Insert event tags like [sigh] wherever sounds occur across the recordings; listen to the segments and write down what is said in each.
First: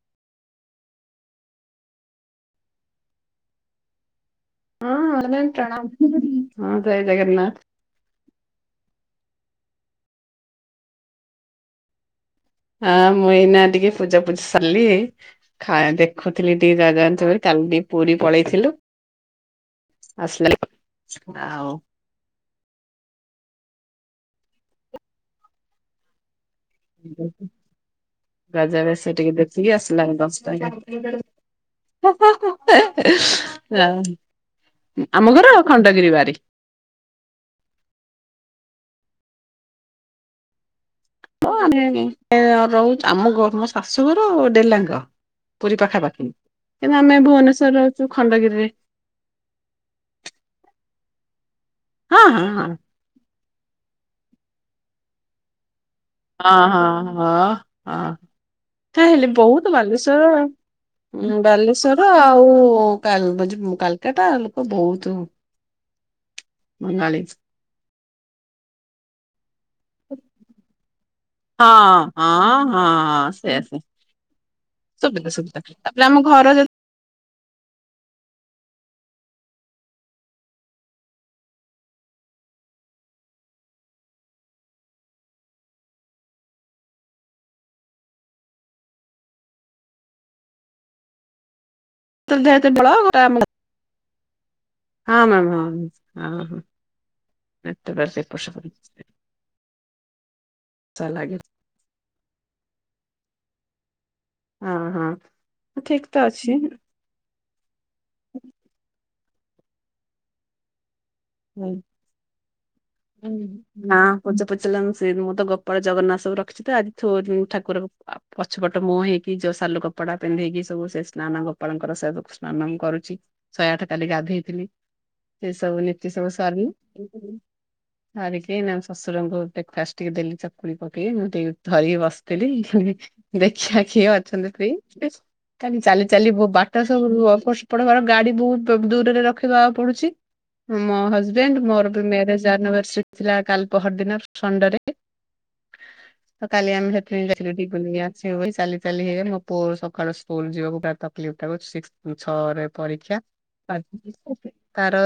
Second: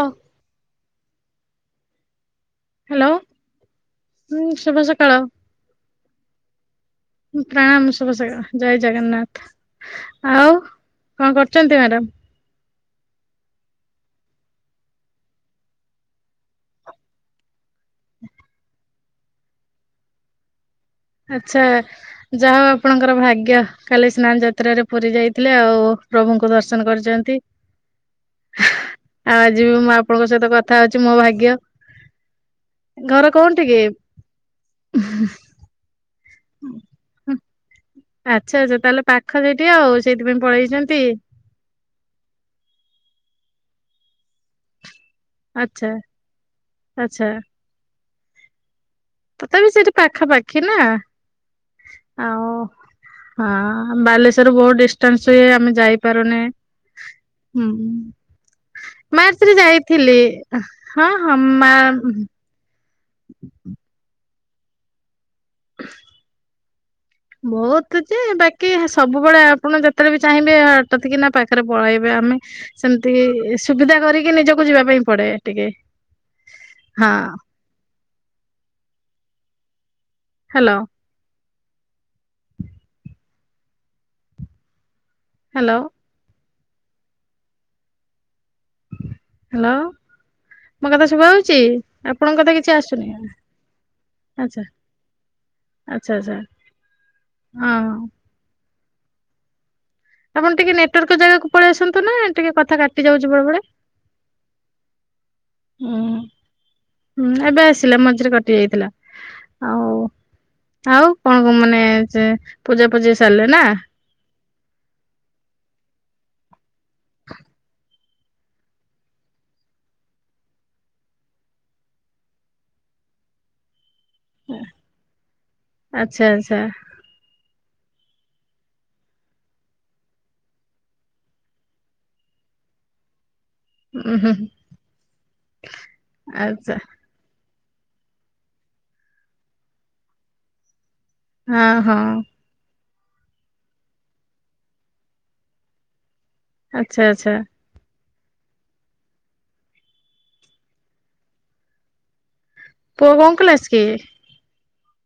ଅଁ [unintelligible] ହ୍ୟାଲୋ! ହୁଁ ଶୁଭ ହ ସକାଳ ହଁ ନାନୀ ପ୍ରଣା। ହଁ ଜୟ ଜଗନ୍ନାଥ। ପ୍ରଣାମ ଶୁଭ ସକାଳ ଜୟ ଜଗନ୍ନାଥ। ଆଉ କଣ କରୁଛନ୍ତି ମ୍ୟାଡ଼ାମ? ଆ ମୁଁ ଏଇନା ଟିକେ ପୂଜା ପୂଜି ସାରିଲି। ଖା ଦେଖୁଥିଲି ଟିକେ [unintelligible] କାଲି ପୁରୀ ପଳେଇଥିଲୁ। ଆସଲ [unintelligible] ଆଚ୍ଛା ଯାହଉ ଆପଣଙ୍କର ଭାଗ୍ୟ କାଲି ସ୍ନାନ ଯାତ୍ରାରେ ପୁରୀ ଯାଇଥିଲେ ଆଉ। ପ୍ରଭୁଙ୍କୁ ଦର୍ଶନ କରିଚନ୍ତି। ଗଜା ବେଶ ଟିକେ ଦେଖିକି ବି ମୁଁ ଆସିଲାଣି ଆପଣଙ୍କ ସହିତ କଥା ହଉଛି ମୋ ଭାଗ୍ୟ ଘର କୋଉଠି କି? ଦଶଟା [unintelligible] ଆମ ଘର ଖଣ୍ଡଗିରି ବାରି। [unintelligible] ଆଚ୍ଛା ଆଚ୍ଛା ତାହେଲେ ପାଖ ସେଇଠି ଆଉ ସେଇଥିପାଇଁ ପଳେଇଚନ୍ତି? ହଁ ଆମେ ରହୁଛୁ ଆମ ମୋ ଶାଶୁଘର ଡେଲାଙ୍ଗ। ପୁରୀ ଆଚ୍ଛା ପାଖାପାଖି କିନ୍ତୁ ଆମେ ଆଚ୍ଛା ଭୁବନେଶ୍ୱର ଅଛୁ ଖଣ୍ଡଗିରିରେ। ତଥାପି ସେଇଠି ପାଖାପାଖି ନା ହଁ ହଁ ଆଉ ହଁ ହଁ ବାଲେଶ୍ଵରରୁ ବହୁତ ଡିଷ୍ଟାନ୍ସ ହୁଏ ଆମେ ଯାଇ ହଁ ହଁ ହଁ ହ। ହ ହେଲେ ମାର୍ଚ୍ଚରେ ବହୁତ ଯାଇଥିଲି ବାଲେଶ୍ଵର ହଁ ହଁ ମା ବାଲେଶ୍ଵର ଆଉ କାଲ ବଜେ କାଲକାଟା ଲୋକ ବହୁତ ବଙ୍ଗାଳୀ। ବହୁତ ଯେ ବାକି ସବୁବେଳେ ଆପଣ ଯେ କେତେବେ ବି ଚାହିଁବେ ଚଟକିନା ପାଖରେ ହଁ ପଳେଇବେ। ହଁ ଆମେ ସେମିତି ହଁ ସେୟା ସେ ସୁବିଧା କରିକି ନିଜକୁ ଯିବା ପାଇଁ ପଡେ। ଟିକେ [unintelligible] ଆମ ଘର ଯେ ହଁ। ହେଲୋ। ହେଲୋ। ହେଲୋ ମୋ କଥା ଶୁଭା ହଉଛି? ଆପଣଙ୍କ କଥା ଯେତେ କିଛି ବଳ ଆସୁନି। ଆଜା। ହଁଁ ମ୍ୟାମ ହଁ ହଁ ହଁ [unintelligible] ଆପଣ ଟିକେ ସା ନେଟୱାର୍କ ଲାଗେ। ଜାଗାକୁ ପଳେଇ ଆସନ୍ତୁ ନା ଟିକେ କଥା କାଟି ଯାଉଚି ବେଳେ ବେଳେ। ହଁ ହଁ ଠିକ ତ ଅଛି। ହୁଁ ଏବେ ଆସିଲା ମଝି ରେ କଟି ଯାଇଥିଲା। ଆଉ ଆଉ କଣ ହୁଁ। ମାନେ ଯେ ପୂଜା ପୂଜି ସାରିଲେ ନା? [unintelligible] ମୁଁ ତ ଗୋପଳ ଜଗନ୍ନାଥ ସବୁ ରଖିଛି ତ ଆଜିଠୁ ଠାକୁର ଉ ପଛପଟ ମୁହଁ ହେଇକି ଯୋଉ ସାଲୁ କପଡା ପିନ୍ଧେଇକି ସବୁ ସେ ସ୍ନାନ ଗୋପାଳଙ୍କର ସେ ସ୍ନାନ ମୁ କରୁଛି। ଶହେ ଆଠ କାଲି ଗାଧେଇଥିଲି ସେ ସବୁ ନୀତି ଆଚ୍ଛା ସବୁ ଆଚ୍ଛା ସାରଲି। ଧରିକି ଏଇନା ଶ୍ୱଶୁରଙ୍କୁ ବ୍ରେକଫାଷ୍ଟ ଟିକେ ଦେଲି ଚକୁଳି ପକେଇ ମୁଁ ଧରିକି ବସି। [unintelligible] ଦେଖିବା କିଏ ଉଁ ହୁଁ ଅଛନ୍ତି ଫ୍ରୀ। କାଲି ଚାଲି ଚାଲି ଆଚ୍ଛା ବାଟ ସବୁ। ଆପଣଙ୍କର ଗାଡି ବହୁତ ଦୂରରେ ରଖିବାକୁ ପଡୁଛି। ମୋ ହଜବେଣ୍ଡ ହଁ ମୋର ବି ହଁ ମ୍ୟାରେଜ। ଆନିଭରସରି ଥିଲା କାଲି ପହର ଦିନ ସନଡେରେ। ତ କାଲି ଆମେ ଆଚ୍ଛା ସେଥିପାଇଁ ଆଚ୍ଛା ଯାଇଥିଲୁ ସେଠିକି। ନେଇ ଆସିବୁ ଭାଇ ଚାଲି ଚାଲି ହେଇଗଲେ। ମୋ ପୁଅ ସକାଳୁ ସ୍କୁଲ ଯିବାକୁ ପୁରା ତକଲିଫ ତାକୁ ସିକ୍ସ। ଛଅରେ ପୁଅ ପରୀକ୍ଷା କୋଉ କ୍ଲାସ କି? ତାର।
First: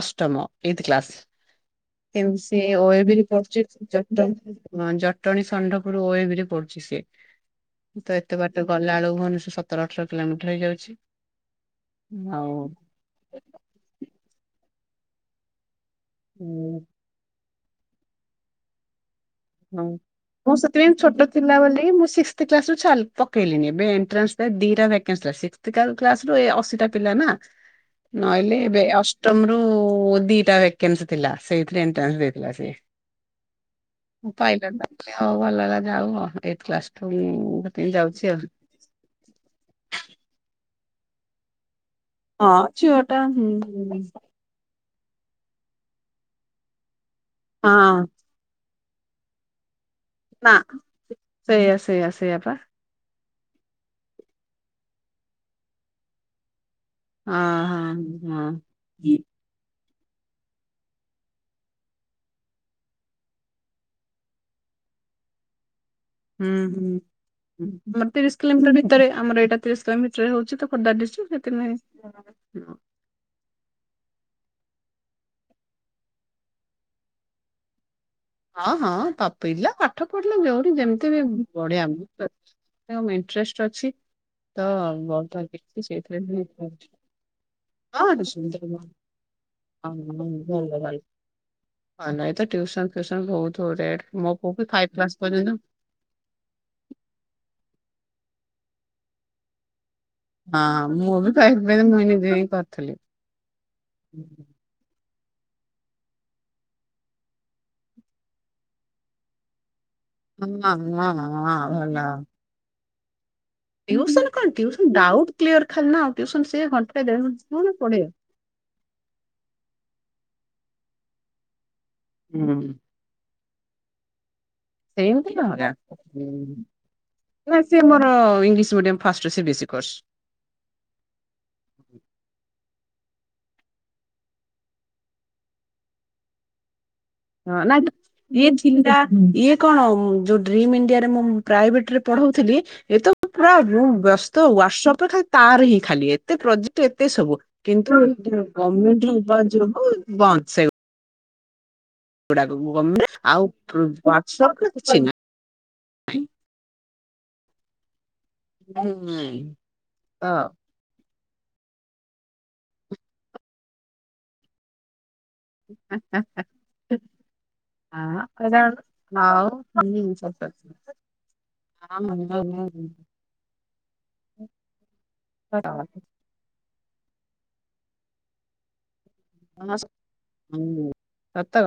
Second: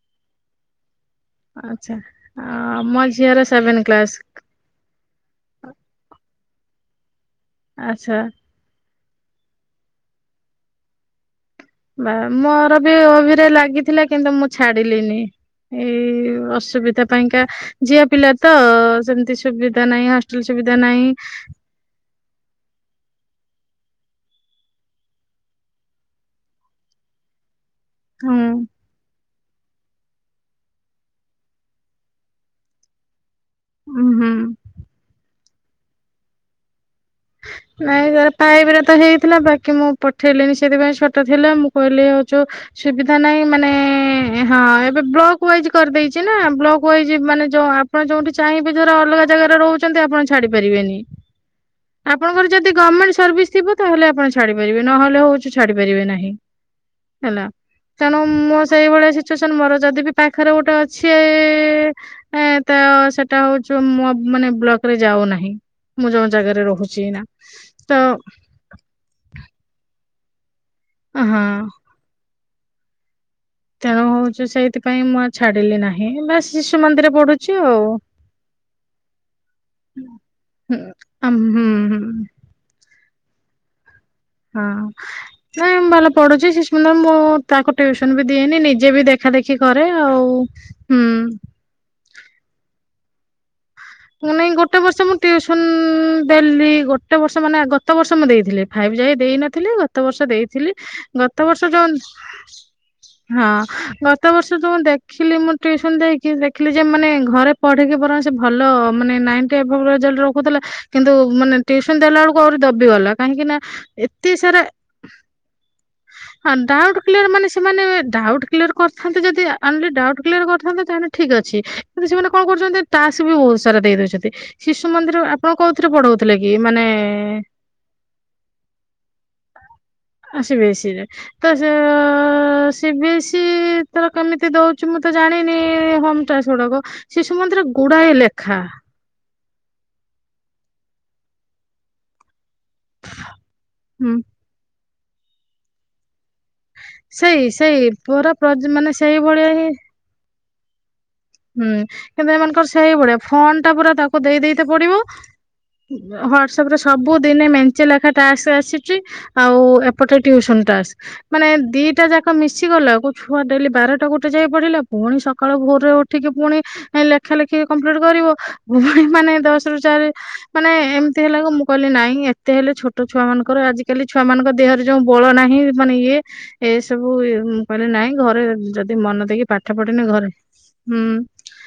ଅଷ୍ଟମ ଏଇଟି କ୍ଲାସ। ଆଚ୍ଛା ଅ ଏମସିଆଇ ମୋ ଓଏଵିରେ ଝିଅର ପଢୁଛି। Seven class. Jatani Shandapur O A V ରେ ପଡୁଛି ସିଏ। ତ ଆଚ୍ଛା ଏତେ ବାଟ। ସେ ଗଲା ଆଳୁକୁ ମାନେ ସେ ସତର ଅଠର କିଲୋମିଟର ହେଇଯାଉଛି। ବା ଆଉ ମୋର ବି ଓଭିରେ ଲାଗିଥିଲା କିନ୍ତୁ ମୁଁ ଛାଡିଲିନି। ଏଇ ଉଁ, ଅସୁବିଧା ପାଇଁକା ଝିଅ ପିଲା ତ ସେମିତି। ହଁ ସୁବିଧା ନାହିଁ ହଷ୍ଟେଲ ମୁଁ ସୁବିଧା ସେଥିପାଇଁ ନାହିଁ। ଛୋଟ ଥିଲା ବୋଲି କି ମୁଁ ସିକ୍ସ। ପକେଇଲିଣି ଏବେ ଏଣ୍ଟ୍ରାସ ଦିଇଟା ଭାକାନସ ଥିଲା ସିକ୍ସଟା କ୍ଲାସରୁ ଅଶୀଟା ପିଲା ନା?। [unintelligible] ହୁଁ ନହେଲେ ଏବେ ଅଷ୍ଟମ ରୁ ଦିଟା ଭେକନ୍ସି ଥିଲା ସେଇଥିରେ ଏନଟ୍ରାନ୍ସ ଦେଇଥିଲା ସେ। ହୁଁ। ପାଇବା ଭଲ ହେଲାନି ଆଉ ଏଇଟି କ୍ଲାସ। ଠୁ ମୁଁ ସେଥିପାଇଁ ନାଇଁ ଯାଉଛି ତାର ଆଉ। ପାଇବାର ତ ହେଇଥିଲା। ବାକି ମୁଁ ପଠେଇଲିନି ସେଥିପାଇଁ ଛୋଟ ଥିଲା ମୁଁ କହିଲି ଆଉ। ଯୋଉ ହଁ ଝିଅ ସୁବିଧା ଟା ନାହିଁ ମାନେ। ହଁ ଏବେ ବ୍ଲକ ୱାଇଜ୍ କରିଦେଇଛି ନା ବ୍ଲକ୍ ୱାଇଜ୍ ମାନେ ଯଉ ଆପଣ ହଁ ଯୋଉଠି ଚାହିଁବେ। ଧର ଅଲଗା ଜାଗାରେ ରହୁଛନ୍ତି ଆପଣ ନା ଛାଡି ପାରିବେନି। ସେଇଆ। ସେଇଆ ସେଇଆ ଆପଣଙ୍କର ପା ଯଦି ଗର୍ଣ୍ଣମେଣ୍ଟ ସର୍ଭିସ ଥିବ ତାହେଲେ ଆପଣ ଛାଡ଼ି ପାରିବେ ନହେଲେ ହଉଛି ଛାଡି ପାରିବେ ନାହିଁ। ହଁ ହେଲା ହଁ ତେଣୁ ହଁ। ମୋ ସେଇଭଳିଆ ହୁଁ ସିଚୁଏସନ ମୋର ଯଦି ବି ପାଖରେ ଗୋଟେ ଅଛି। ଏ ତ ସେଟା ହଉଚି ମୋରମାନେ ବ୍ଲକ ରେ ଯାଉନାହିଁ। ମୁଁ ଯୋଉ ଜାଗାରେ ରହୁଛି। ହୁଁ ଏଇନା ତ ତିରିଶ କିଲୋମିଟର ଭିତରେ। ଆମର ଏଇଟା ତିରିଶ କିଲୋମିଟରରେ ହଉଛି ତ। ଖୋର୍ଦ୍ଧା ଡିଷ୍ଟିକ ହଁ ସେଥିପାଇଁ। ତେଣୁ ହଉଛି ସେଇଥିପାଇଁ ମୁଁ ଆ ଛାଡିଲି ନାହିଁ। ବାସ ଶିଶୁ ମନ୍ଦିରେ ପଢୁଛି ଆଉ। ହଁ ହଁ ପିଲା ପାଠ ପଢିଲା ଯୋଉଠି ହୁଁ ଯେମିତି ବି ଆମ୍ ହୁଁ ବଢିଆ। ହୁଁ। ତାଙ୍କ ଇଣ୍ଟରେଷ୍ଟ ଅଛି। ତ ହଁ ବହୁତ କିଛି ନାଇଁ ମୁଁ ଭଲ ସେଇଥିରେ ବି ପଢୁଛି। ହଁ ଶିଶୁ ମନ୍ଦିର ମୁଁ ତାକୁ ଟିଉସନ ବି ଦିଏନି ନିଜେ ବି ଦେଖେ। ଦେଖା ଦେେଖି କରେ ଆଉ ହୁଁ। ହଁ ନାଇଁ ତ ଟୁସନ ଫିୟୁସନ ବହୁତବଢିଆ ଏଠି ହୁଁ ମୋ ନାଇଁ ପୁଅ ଗୋଟେ ଫାଇଭି ବର୍ଷ ମୁଁ କ୍ଲାସ ପଯ୍ୟନ୍ତ। ଟିଉସନ ଦେଲି ଗୋଟେ ବର୍ଷ ମାନେଗତ ବର୍ଷ ମୁଁ ଦେଇଥିଲି। ଫାଇଭ୍ ଯାକେ ଦେଇନଥିଲି। ଗତବର୍ଷ ଦେଇଥିଲି ହଁ ମୁଁ ବି ଗତ ଫାଇଭ ବର୍ଷ ଯୋଉ ପର୍ଯ୍ୟନ୍ତ ମୁଁ ନିଜେ ହିଁ କରିଥିଲି। ହଁ ଗତ ବର୍ଷ। ତ ମୁଁ ଦେଖିଲି ମୁଁ ଟ୍ୟୁସନ ଦେଇକି ଦେଖିଲି ଯେ ମାନେ ଘରେ ପଢିକି ବରଂ ସେ ଭଲ। ମାନେ ନାଇଁଟି ଏଭବ ରଖୁଥିଲା ହଁ କିନ୍ତୁ ହଁ ମାନେ ହଁ ଟ୍ୟୁସନ ଦେଲା ବେଳକୁ ଆହୁରି ସେ ଦବି ଗଲା କାହିଁକି ନା। ଟ୍ୟୁସନ ଏତେ କଣ ସାରା ଟ୍ୟୁସନ ଡାଉଟ୍ କ୍ଲିୟର ଖାଲି ନା ଟିଉସନ ସେ ଡାଉଟ୍ ଘଣ୍ଟେ କ୍ଲିୟର ମାନେ ଦେଢ଼ଘଣ୍ଟା କଣ ସେ ସେମାନେ ପଢେଇବ। ଡାଉଟ୍ କ୍ଲିୟର କରିଥାନ୍ତେ ଯଦି ଆମେ ଡାଉଟ୍ କ୍ଲିୟର କରିଥାନ୍ତେ ତାହେଲେ ଠିକ୍ ଅଛି। କିନ୍ତ ସେମାନେ କଣ ହୁଁ। କରୁଛନ୍ତି। ଟାସ୍କ ବି ବହୁତ ସାରା ଦେଇ ଦଉଛନ୍ତି। ଶିଶୁ ମନ୍ଦିର ସେମିତି ଆପଣ ଅଲଗା କୋଉଥିରେ ପଢଉଥିଲେ କି ମାନେ। ନା ସେ ମୋର ଇଂଲିଶ ମିଡିୟମ ଫାଷ୍ଟରେ ବେଶୀ କୋର୍ସ। ଆସିବେ ଏସି ରେ। ତ ସେ ସି ବିି ଏସ୍ ଇ ଏଥର କେମିତି ଦଉଛି ମୁଁ ତ ଜାଣିନି ହ ମ୍ ଟାକ୍ସ ଗୁଡାକ। ଶିଶୁ ହଁ ମନ୍ଦିର ନାଇଁ ଗୁଡାଏ ଇଏ ଲେଖା [unintelligible] ଇଏ। କଣ ଯୋଉ ଡ୍ରିମ ଇଣ୍ଡିଆରେ ମୁଁ ପ୍ରାଇଭେଟ ରେ ପଢଉଥିଲି ଏତ ପୁରା ହୁଁ ବ୍ୟସ୍ ୱାଟଶପ୍ ରେ ଖାଲି ତାର ହିଁ ଖାଲି ଏତ ପ୍ରୋ ଏତେ ସବୁ ସେଇ ସେଇ କିନ୍ତୁ ପୁରା ପ୍ରଜ- ମାନେ ଗମେଣ୍ଟ ର ସେଇ ଉପ ଭଳିଆ ହିଁ ଯୋଗ ବନ୍ଦ ସେ ହୁଁ କିନ୍ତୁ ଏମାନଙ୍କର ସେଇ ଗଭର୍ଣ୍ଣମେଣ୍ଟ ଭଳିଆ ଆଉ ଫୋନ ଟା ପୁରା ତାକୁ ଦେଇ ହ୍ୱାଟସପ ଦେଇତ ରେ କିଛି ପଡିବ। ନାହିଁ। ହ୍ବାଟସ୍ଆପ ରେ ସବୁ ଦିନେ ମେ ଚଟି ଲେଖା ଟାସ୍କ୍ ଆସିଛି, ହୁଁ, ଆଉ ଏପଟେ ତ ଟିୟୁସନ୍ ଟାସ୍କ। ମାନେ ଦିଟା ଯାକ ମିଶି ଗଲାକୁ ଛୁଆ ଡେଲି ବାରଟା ଗୋଟେ ଯାକେ ପଢିଲା ପୁଣି ସକାଳୁ ଭୋରରେ ଉ ସତ ଟିକେ ପୁଣି ଲେଖା ଲେଖି କମ୍ପ୍ଲିଟ କରିବ, ପୁଣୀ ମାନେ ଦଶ ରୁ ଚାରି ମାନେ ଏମିତି ହେଲା ମୁଁ କହିଲି ନାଇଁ ଏତେ ହେଲେ ଛୋଟ ଛୁଆ ମାନଙ୍କର ଆଜିକାଲି ଛୁଆମାନଙ୍କ ଦେହରେ ଯଉ ବଳ ନାହିଁ ମାନେ ଇ ଏସବୁ କହିଲେ ନାଇଁ ଘରେ ଯଦି ମନ ଦେଇକି ପାଠ ପଢିନି ଘରେ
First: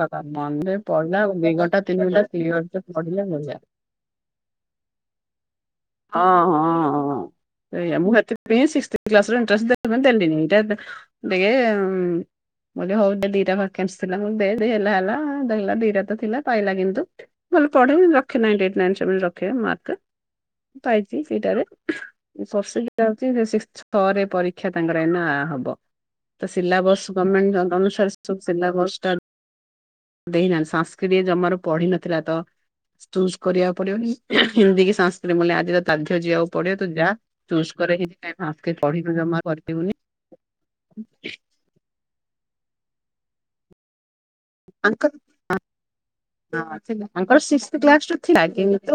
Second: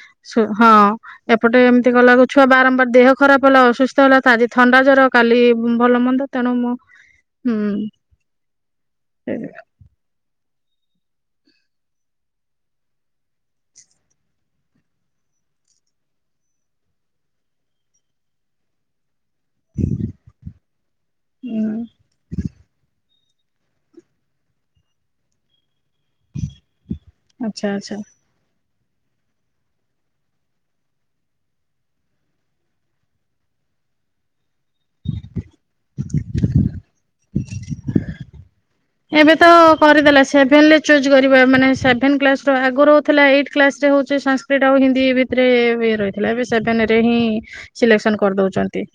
କଥା ମନରେ ହଁ ପଡିଲା ଦି ଏପଟେ ଘଣ୍ଟା ଏମିତି ତିନି କଲା ଘଣ୍ଟା ଛୁଆ କ୍ଲିୟର ସେ ବାରମ୍ବାର ଦେହ ପଢିଲେ ଖରାପ ମଜା। ହେଲା ଅସୁସ୍ଥ ହେଲା, ତା ଆଜି ଥଣ୍ଡା ଜର କାଲି ଭଲ ମନ୍ଦ ହଁ ତେଣୁ ମୁଁ ହଁଁ ହଁ ହୁଁ ସେଇଆ ମୁଁ ହେଥିପାଇଁ ସିକ୍ସଥ କ୍ଲାସ୍ ରେ ଇଣ୍ରେଷ୍ଟ ଦେଲି ଦେଲିନି ଏଇ ଇଏ ମୁଁ କହିଲି ହଉ ଦିଟା ଭାକାନ୍ସି ଥିଲା। ଦେ ହେଲେ ହେଲା ଦେଖିଲା ଦିଟା ତ ଥିଲା ପାଇଲା କିନ୍ତୁ। ଭଲ ପଢେ ରଖେ ନାଇଣ୍ଟି ଏଇଟି, ନାଇନ୍, ସେଭେନ ରଖେ ମାର୍କ। ପାଇଛି ସେଇଟାରେ ହୁଁ ପର୍ଷେଣ୍ଟ ଗଟା ପରେ ରେ ପରୀକ୍ଷା ତାଙ୍କର ଏଇନା ହବ ତ ସିଲାବସ୍ ଆଚ୍ଛା ଗମେଣ୍ଟ ଆଚ୍ଛା ଅନୁସାରେ ସବୁ ସିଲାବସ୍ ଟା ଦେଇନାହାନ୍ତି, ସାଂସ୍କତି ଜମାରୁ ପଢିିନଥିଲା ତ। ଚୁଜ୍ କରିବାକୁ ପଡିବନି ହିନ୍ଦୀ କି ସାନ୍ ମାନେ ଆଜି ତାର୍ଯ୍ୟ ଯିବାକୁ ପଡିବ ତୁ ଯା [unintelligible] ପଢିବୁ। ଏବେ ତ କରିଦେଲା ସେଭେନରେ ଚୁଜ କରିବ ମାନେ ସେଭେନ୍ କ୍ଲାସର ଆଗରୁଥିଲା ଏଇଟ୍ କ୍ଲାସ ହେଉଚି ସାଂସ୍କୃତି ସେଟା ହିନ୍ଦୀ ତାଙ୍କ ଭିତରେ ଏ ରହିଥିଲା ଏବେ ହଁ ସେଭେନ ରେ ଥିଲା ହିଁ ତାଙ୍କର ସିଲେକ୍ସନ କରିଦଉଛନ୍ତି।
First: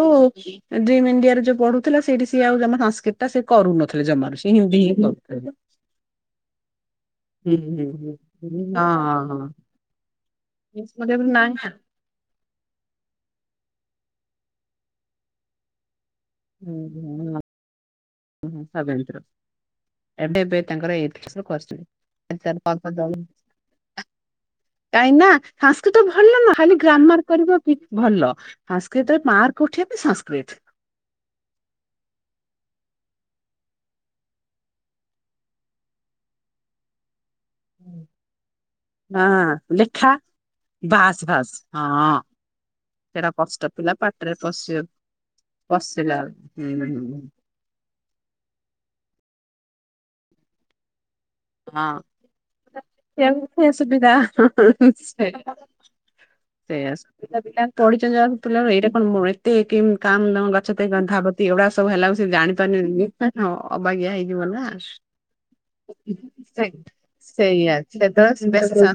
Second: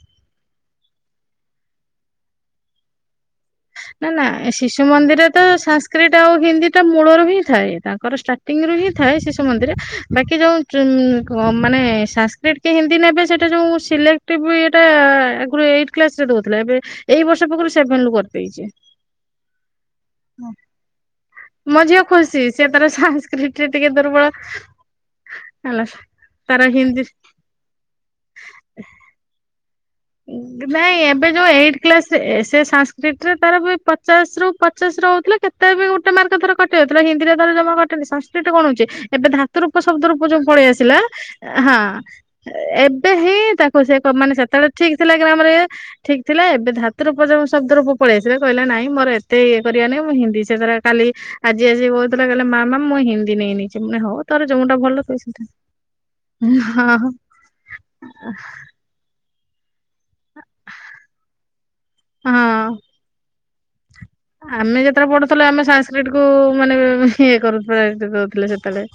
ଡ୍ରିମଇଣ୍ଡିଆରେ ଯୋଉ ପଢୁଥିଲା ସେଇଠି ସିଏ ଆଉ ଜମା ସଂସ୍କୃତି ସେ କରୁନ ନା ନା ଏ ଶିଶୁ ମନ୍ଦିରରେ ତ ସାଂସ୍କ୍ରିଟ ଆଉ ହିନ୍ଦୀ ଟା ମୂଳରୁ ହୁଁ ଥାଏ ହୁଁ ହୁଁ। ତାଙ୍କର ହଁ ଷ୍ଟାଟିଙ୍ଗ ରୁ ହି ଥାଏ ହଁ ହଁ ଶିୁଶୁ ମନ୍ଦିର ବାକି ଇଂଲିଶ ମିଡିୟମ ରେ ଯୋଉ ନାହିଁ ମାନେ ସା ଟିକେ ହିନ୍ଦୀ ନେବେ ସେଇଟା ଯୋଉ ସିଲେକ୍ଟିଭ ଇଏଟା ଆଗରୁ ଏଇଟା କ୍ଲାସ୍ ରେ ଦେଉଥିଲେ ଏବେ ଏଇ ନା। ବର୍ଷ ପାଖରୁ ସେଭେନ ରୁ କରି [unintelligible] ଏବେ ଏବେ ତାଙ୍କର ଏଥିରେ କରିଚନ୍ତି। ମୋ ଝିଅ ଖୁସି ସେ ତାର [inaudible] ସାଂସ୍କ୍ରିଟ ରେ ଟିକେ ଦୁର୍ବଳ କାହିଁକି ନା ହେଲା ସାଂସ୍କୃତ ଭଲ ନା ତାର ଖାଲି ହିନ୍ଦୀ ଗ୍ରାମାର କରିବ। ଭଲ ସାଂସ୍କୃଟରେ ମାର୍କ ଉଠିବା ପାଇଁ ସାଂସ୍କୃଟ। ନାଇଁ ଏବେ ଯୋଉ ଏଇଟ କ୍ଲାସରେ ଏ ସାଂସ୍କଟରେ ତାର ବି ପଚାଶ ରୁ ପଚାଶ ରହୁଥିଲା କେତେ ତ ବି ଗୋଟେ ମାର୍କ ଧର କଟିଯାଉଥିଲା ହିନ୍ଦୀରେ ତାର ଜମା କଟେନି ସଂସ୍କୃଟ କଣ ହଉଛି ଏ ଧାତୁ ରୂପ ହଁ ଲେଖା ଶବ୍ଦରୂପ ଯଉ ପଳେଇଆସି ଥିଲା ବାସ୍ ବାସ୍ ହଁ ଏବେ ସେଟା ହିଁ କଷ୍ଟ ତାକୁ ପିଲା ସେ ମାନେ ପାଟିରେ ସେତେବେଳେ ପଶି ଠିକ ଥିଲା ଗ୍ରାମରେ ପଶିଲା ଠିକ ଥିଲା ଏବେ ହୁଁ। ହୁଁ, ଧାତୁର ହୁଁ। ଉପଯୋଗ ବି ଶବଦ ରୂପ ପଳେଇଆସିଲା କହିଲା ନାଇଁ ମୋର ଏତେ ଇଏ କରିବାର ନାହିଁ ମୁଁ ହିନ୍ଦୀ ସେ ତାର କାଲି ଆଜି ଆଜି ହଁ। କହୁଥିଲା କହିଲା ମାମା ମୁଁ ହିନ୍ଦୀ ନେଇ ସେମିତି ନେଇଛି ଅସୁବିଧା ହଉ ତୋର ଯୋଉଟା ଭଲ ତୁ ସେ ସେଇଟା ସେଇଆ ହଁ ସୁବିଧା ପିଲା ପଢିଛନ୍ତି ପିଲା ଏଇଟା [unintelligible] ହେ, କିମ, କାମ, ଦଗଛତେ, ଧାବତି ଏଗୁଡା ସବୁ ହେଲା ବେଳକୁ ସେ ହଁ। ଜାଣିପାରୁନି ହଁ ଅବାଗିଆ ହେଇଯାଉଛି। ଆମେ ଯେତବେଳେ ପଢୁଥିଲୁ ଆମେ ସାସ ଶାସକ୍ରିଟକୁ ସେ ମାନେ ଇଏ ସେଇଆ କରୁଥିଲେ ଦଉଥିଲେ ବେଶୀ ସେତେବେଳେ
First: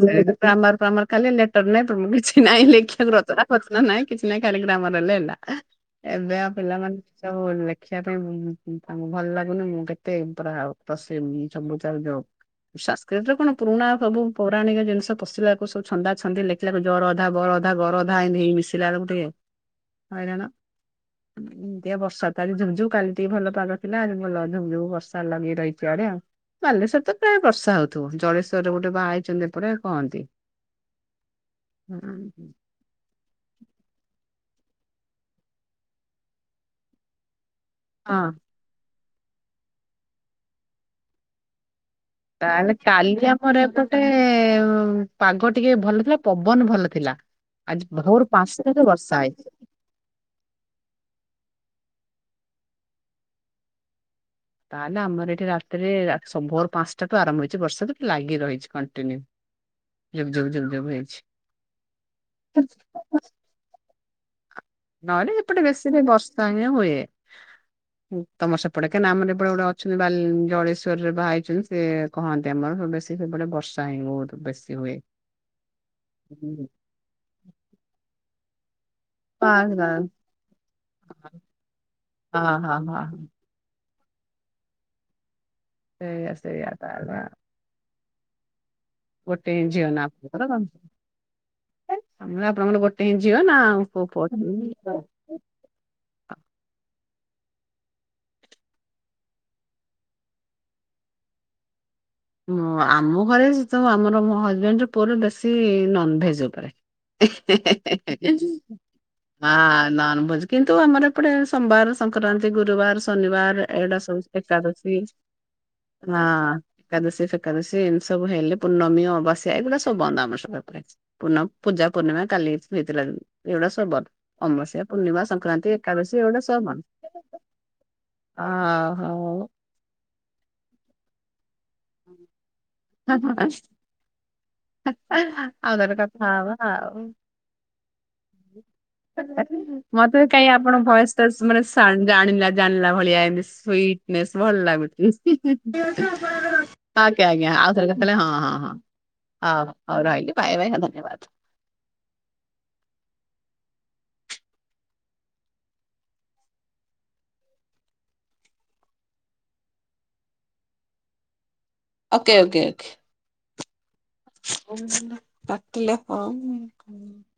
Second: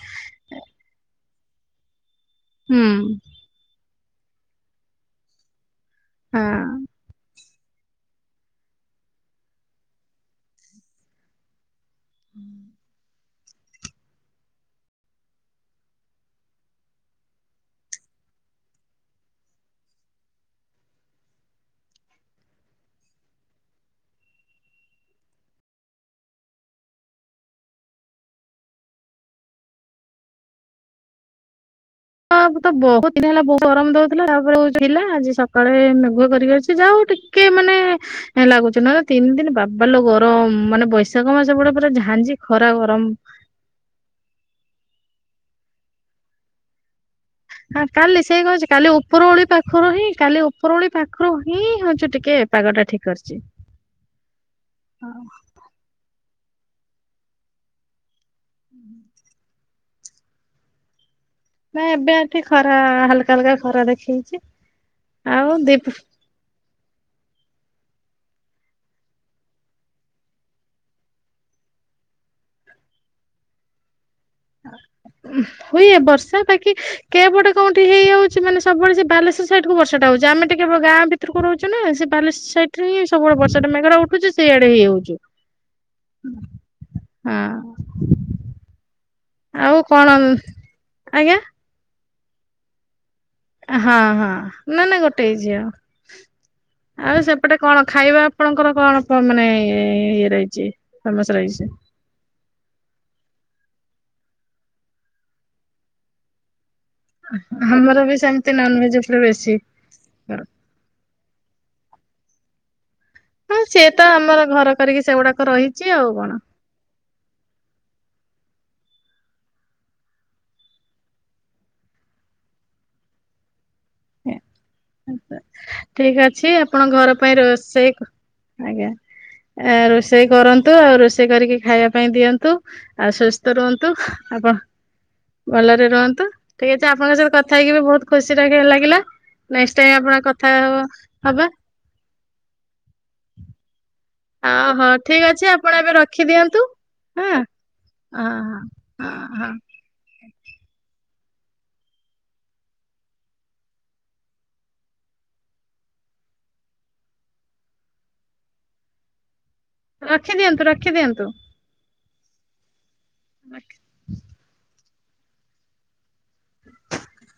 ଗ୍ରାମର ଫ୍ରାମର ଖାଲି ଲେଟର କିଛି ନାଇଁ ଲେଖିବାକୁ ହୁଁ ରଚନା ରଚନା ନାଇଁ କିଛି ନାଇଁ ଖାଲି ଗ୍ରାମାର ହେଲେ ହେଲା ଏବେ ଆଉ ପିଲାମାନେ ସବୁ ଲେଖିବା ପାଇଁ ତାଙ୍କୁ ଭଲ ଲାଗୁନି ମୁଁ କେତେ ପୁରା ପସେଇବି ଜବରଦସ୍ତି [inaudible] ସେଥିରେ କଣ ପୁରୁଣା ସବୁ ପୌରାଣିକ ଜିନିଷ ପଶିଲା ବେଳକୁ ସବୁ ଛନ୍ଦାଛନ୍ଦି ଲେଖିଲାକୁ ଜର ଅଧା ବର ଜର ଅଧା ଗରଧା ଏମିତି ହେଇ ମିଶିଲା ବେଳକୁ ଟିକେ ହଇରାଣ। ଏମିତିଆ ବର୍ଷା ଖାଲି ଝୁମଝୁମ କାଲି ଟିକେ ଭଲ ପାାଗ ଥିଲା ଆଜି ଭଲ ଝୁମଝୁମ ବର୍ଷା ଲଗେଇ ରହିଛିି ଆଡେ ଆଉ। ବାଲେଶ୍ଵର ତ ପ୍ରାୟ ବର୍ଷା ହଉଥିବ ଜଳେଶ୍ଵରରେ ଗୋଟେ ବାହା ହେଇଛନ୍ତି ଏ ପଟେ କହନ୍ତି। ହୁଁ। ହଁ ତ ବହୁତ ଦିନ ହେଲା ବହୁତ ଗରମ ଦଉଥିଲା ତାପରେ ହଉ ଥିଲା ଆଜି ସକାଳେ ମେଘୁଆ କରିକି ଅଛି ଯା ହଉ ଟିକେ ମାନେ [inaudible] ଲାଗୁଛି ନହେଲେ ତିନି ଦିନ ବାପାଲୋ ଗରମ ମାନେ ବୈଶାଖ ମାସ ପୁରା ଝା ଝାଞି ଖରା ତାହେଲେ କାଲି ଗରମ ଆମର ଏପଟେ ପାଗ ଟିକେ ଭଲ ଥିଲା ପବନ ଭଲ ଥିଲା। ହଁ ଆଜି ଭୋର କାଲି ସେଇ କହୁଛି ପାଞ୍ଚଟାରେ କାଲି ବର୍ଷା ଉପର ହେଇଛି। ଓଳି ପା ପାଖରୁ ହିଁ କାଲି ଉପରଓଳି ପାଖରୁ ହିଁ ହଉଛୁ ଟିକେ ପାଗଟା ଠିକ୍ କରିଛି। ତାହେଲେ ଆମର ଏଇଠି ରାତିରେ ସ ଭୋର ପାଞ୍ଚଟାଠୁ ଆରମ୍ଭ ହେଇଛି ବର୍ଷା ଲାଗି ରହିଛି କଣ୍ଟିନ୍ୟୁ ଝୁଗ ଝୁଗ ଝୁଗ ଝୁଗ ହେଇଛି। ନା ଏବେ ଏଠି ଖରା ହାଲକା ହାଲକା ଖରା ଦେଖେଇଛି। ନହେଲେ ଆଉ ଏପଟେ ଦୀପ ବେସିରେ ବର୍ଷା ଇଏ ହୁଏ। ତମ ସେପଟେ କାନେ ଆମର ଏପଟେ ଗୋଟେ ଅଛନ୍ତି ବା ଜଳେଶ୍ଵରରେ ବାହା ହେଇଛନ୍ତି ସେ କହନ୍ତି ଆମର ବେଶୀ ସେପଟେ ବର୍ଷା ହେଇନି ବୋଧେ। ହୁଏ ବର୍ଷା ବାକି କେପଟେ କୋଉଠି ହେଇଯାଉଛି। ସେମାନେ ସବୁବେଳେ ସେ ବାଲେଶ୍ୱର ବାସ୍ ସାଇଟକୁ ବାସ୍ ବର୍ଷାଟା ହଉଚି। ଆମେ ଟିକେ ଗାଁ ଭିତରକୁ ରହୁଛୁ ନା ସେ ହଁ ବାଲେଶ୍ୱର ହଁ ସାଇଟରେ ହି ହଁ ସବୁବେଳେ ବର୍ଷା ସେଠି ମେଘଟା ଉଠୁଛି। ସେଇଆଡେ ହେଇଯାଉଛି। ସେଇଆ ସେଇଆ ତା ଭା ହଁ ଗୋଟେ ଆଉ ଝିଅ ନା କଣ ଆପଣଙ୍କର ଆଜ୍ଞା ଆପଣଙ୍କର ଗୋଟେ ଗୋଟିଏ ଝିଅ ନା ପୁ -ପୁ- [unintelligible] ଟିଏ ଝିଅ ଆଉ ସେପଟେ କଣ ଖାଇବା ଆପଣଙ୍କର କଣ କଣ ମାନେ ଇଏ ଇଏ ରହିଛି। ଫେମସ ରହିଚି। ଆମ ଘରେ ତ ଆମର ମୋ ହଜବେଣ୍ଡ ପୁଅର ବେଶୀ ନନଭେଜ ଉପରେ। ଆମର ବି [inaudible] ସେମିତି ହଁ। ନନଭେଜ ଉପରେ ବେଶୀ। ନନଭେଜ କିନ୍ତୁ ଆମର ଏପଟେ ସୋମବାର ସଂକ୍ରାନ୍ତି ଗୁରୁବାର ହଁ ଶନିବାର ସିଏ ଏଇଟା ତ ସବୁ ଆମର ଘର ଏକାଦଶୀ କରିକି ସେଗୁଡାକ ରହିଛି ଆଉ ହଁ। କଣ। ଏକାଦଶୀ ଫେକାଦଶୀ ଏମିତି ସବୁ ହେଲେ ପୂର୍ଣ୍ଣମୀ ଅମାବାସ୍ୟା ଏଗୁଡା ସବୁ ବନ୍ଧ ଆମର ସବୁ ଏପଟେ। ପୂର୍ଣ୍ଣମ ପୂଜା ପୂର୍ଣ୍ଣିମା କାଲି ହେଇ ହେଇଥିଲା ଏଗୁଡା ସବୁ ବନ୍ଦ ଅମାବାସ୍ୟା। ପୂର୍ଣ୍ଣିମା ସଂକ୍ରାନ୍ତି ଏକାଦଶୀ ଠିକ ଏଗୁଡା ଅଛି ସବୁ ବନ୍ଦ ଆପଣ ଘର ପାଇଁ ରୋଷେଇ ଅ ଆଜ୍ଞା ହଉ। ଏ ରୋଷେଇ କରନ୍ତୁ, ଆଉ ରୋଷେଇ କରିକି ଖାଇବା ପାଇଁ ଦିଅନ୍ତୁ, ଆଉ ସୁସ୍ଥ ରୁହ ନ୍ତୁ ଆଉ କଣ। ଆଉ ଭଲରେ ଥରେ କଥା ରୁହନ୍ତୁ ହବା ଠିକ୍ ଅଛି ଆଉ। ଆପଣଙ୍କ ସହିତ କଥା ହେଇକି ବି ବହୁତ୍ ଖୁସିଟା ଟିକେ ଲାଗିଲା। ନେକ୍ସଟ୍ ଟାଇମ୍ ଆପଣ କଥା ହ ହବା। ହଁ ଜାଣିଲା ଜାଣିଲା ଭଳିଆ ଏମିତି ସୁଇ ବେଶ୍ ଭଲ ଆଉ ହଁ ଠିକ ଲାଗୁଚି ଅଛି ଆପଣ ଏବେ ରଖିଦିଅନ୍ତୁ। [unintelligible] ଆଞା ହଁ ଆଜ୍ଞା ଆଉଥରେ କେତେବେଳେ ହଁ ହଁ ହଁ। ହଁ ହୋଉ ଆଉ ରହିଲି ବାଏ ବାଏ ହଁ ଧନ୍ୟବାଦ। ରଖିଦିଅନ୍ତୁ ରଖିଦିଅନ୍ତୁ। Okay okay okay. ଆଜ୍ଞା। ବହୁତ୍ ସୁନ୍ଦର କଟିଲା [unintelligible]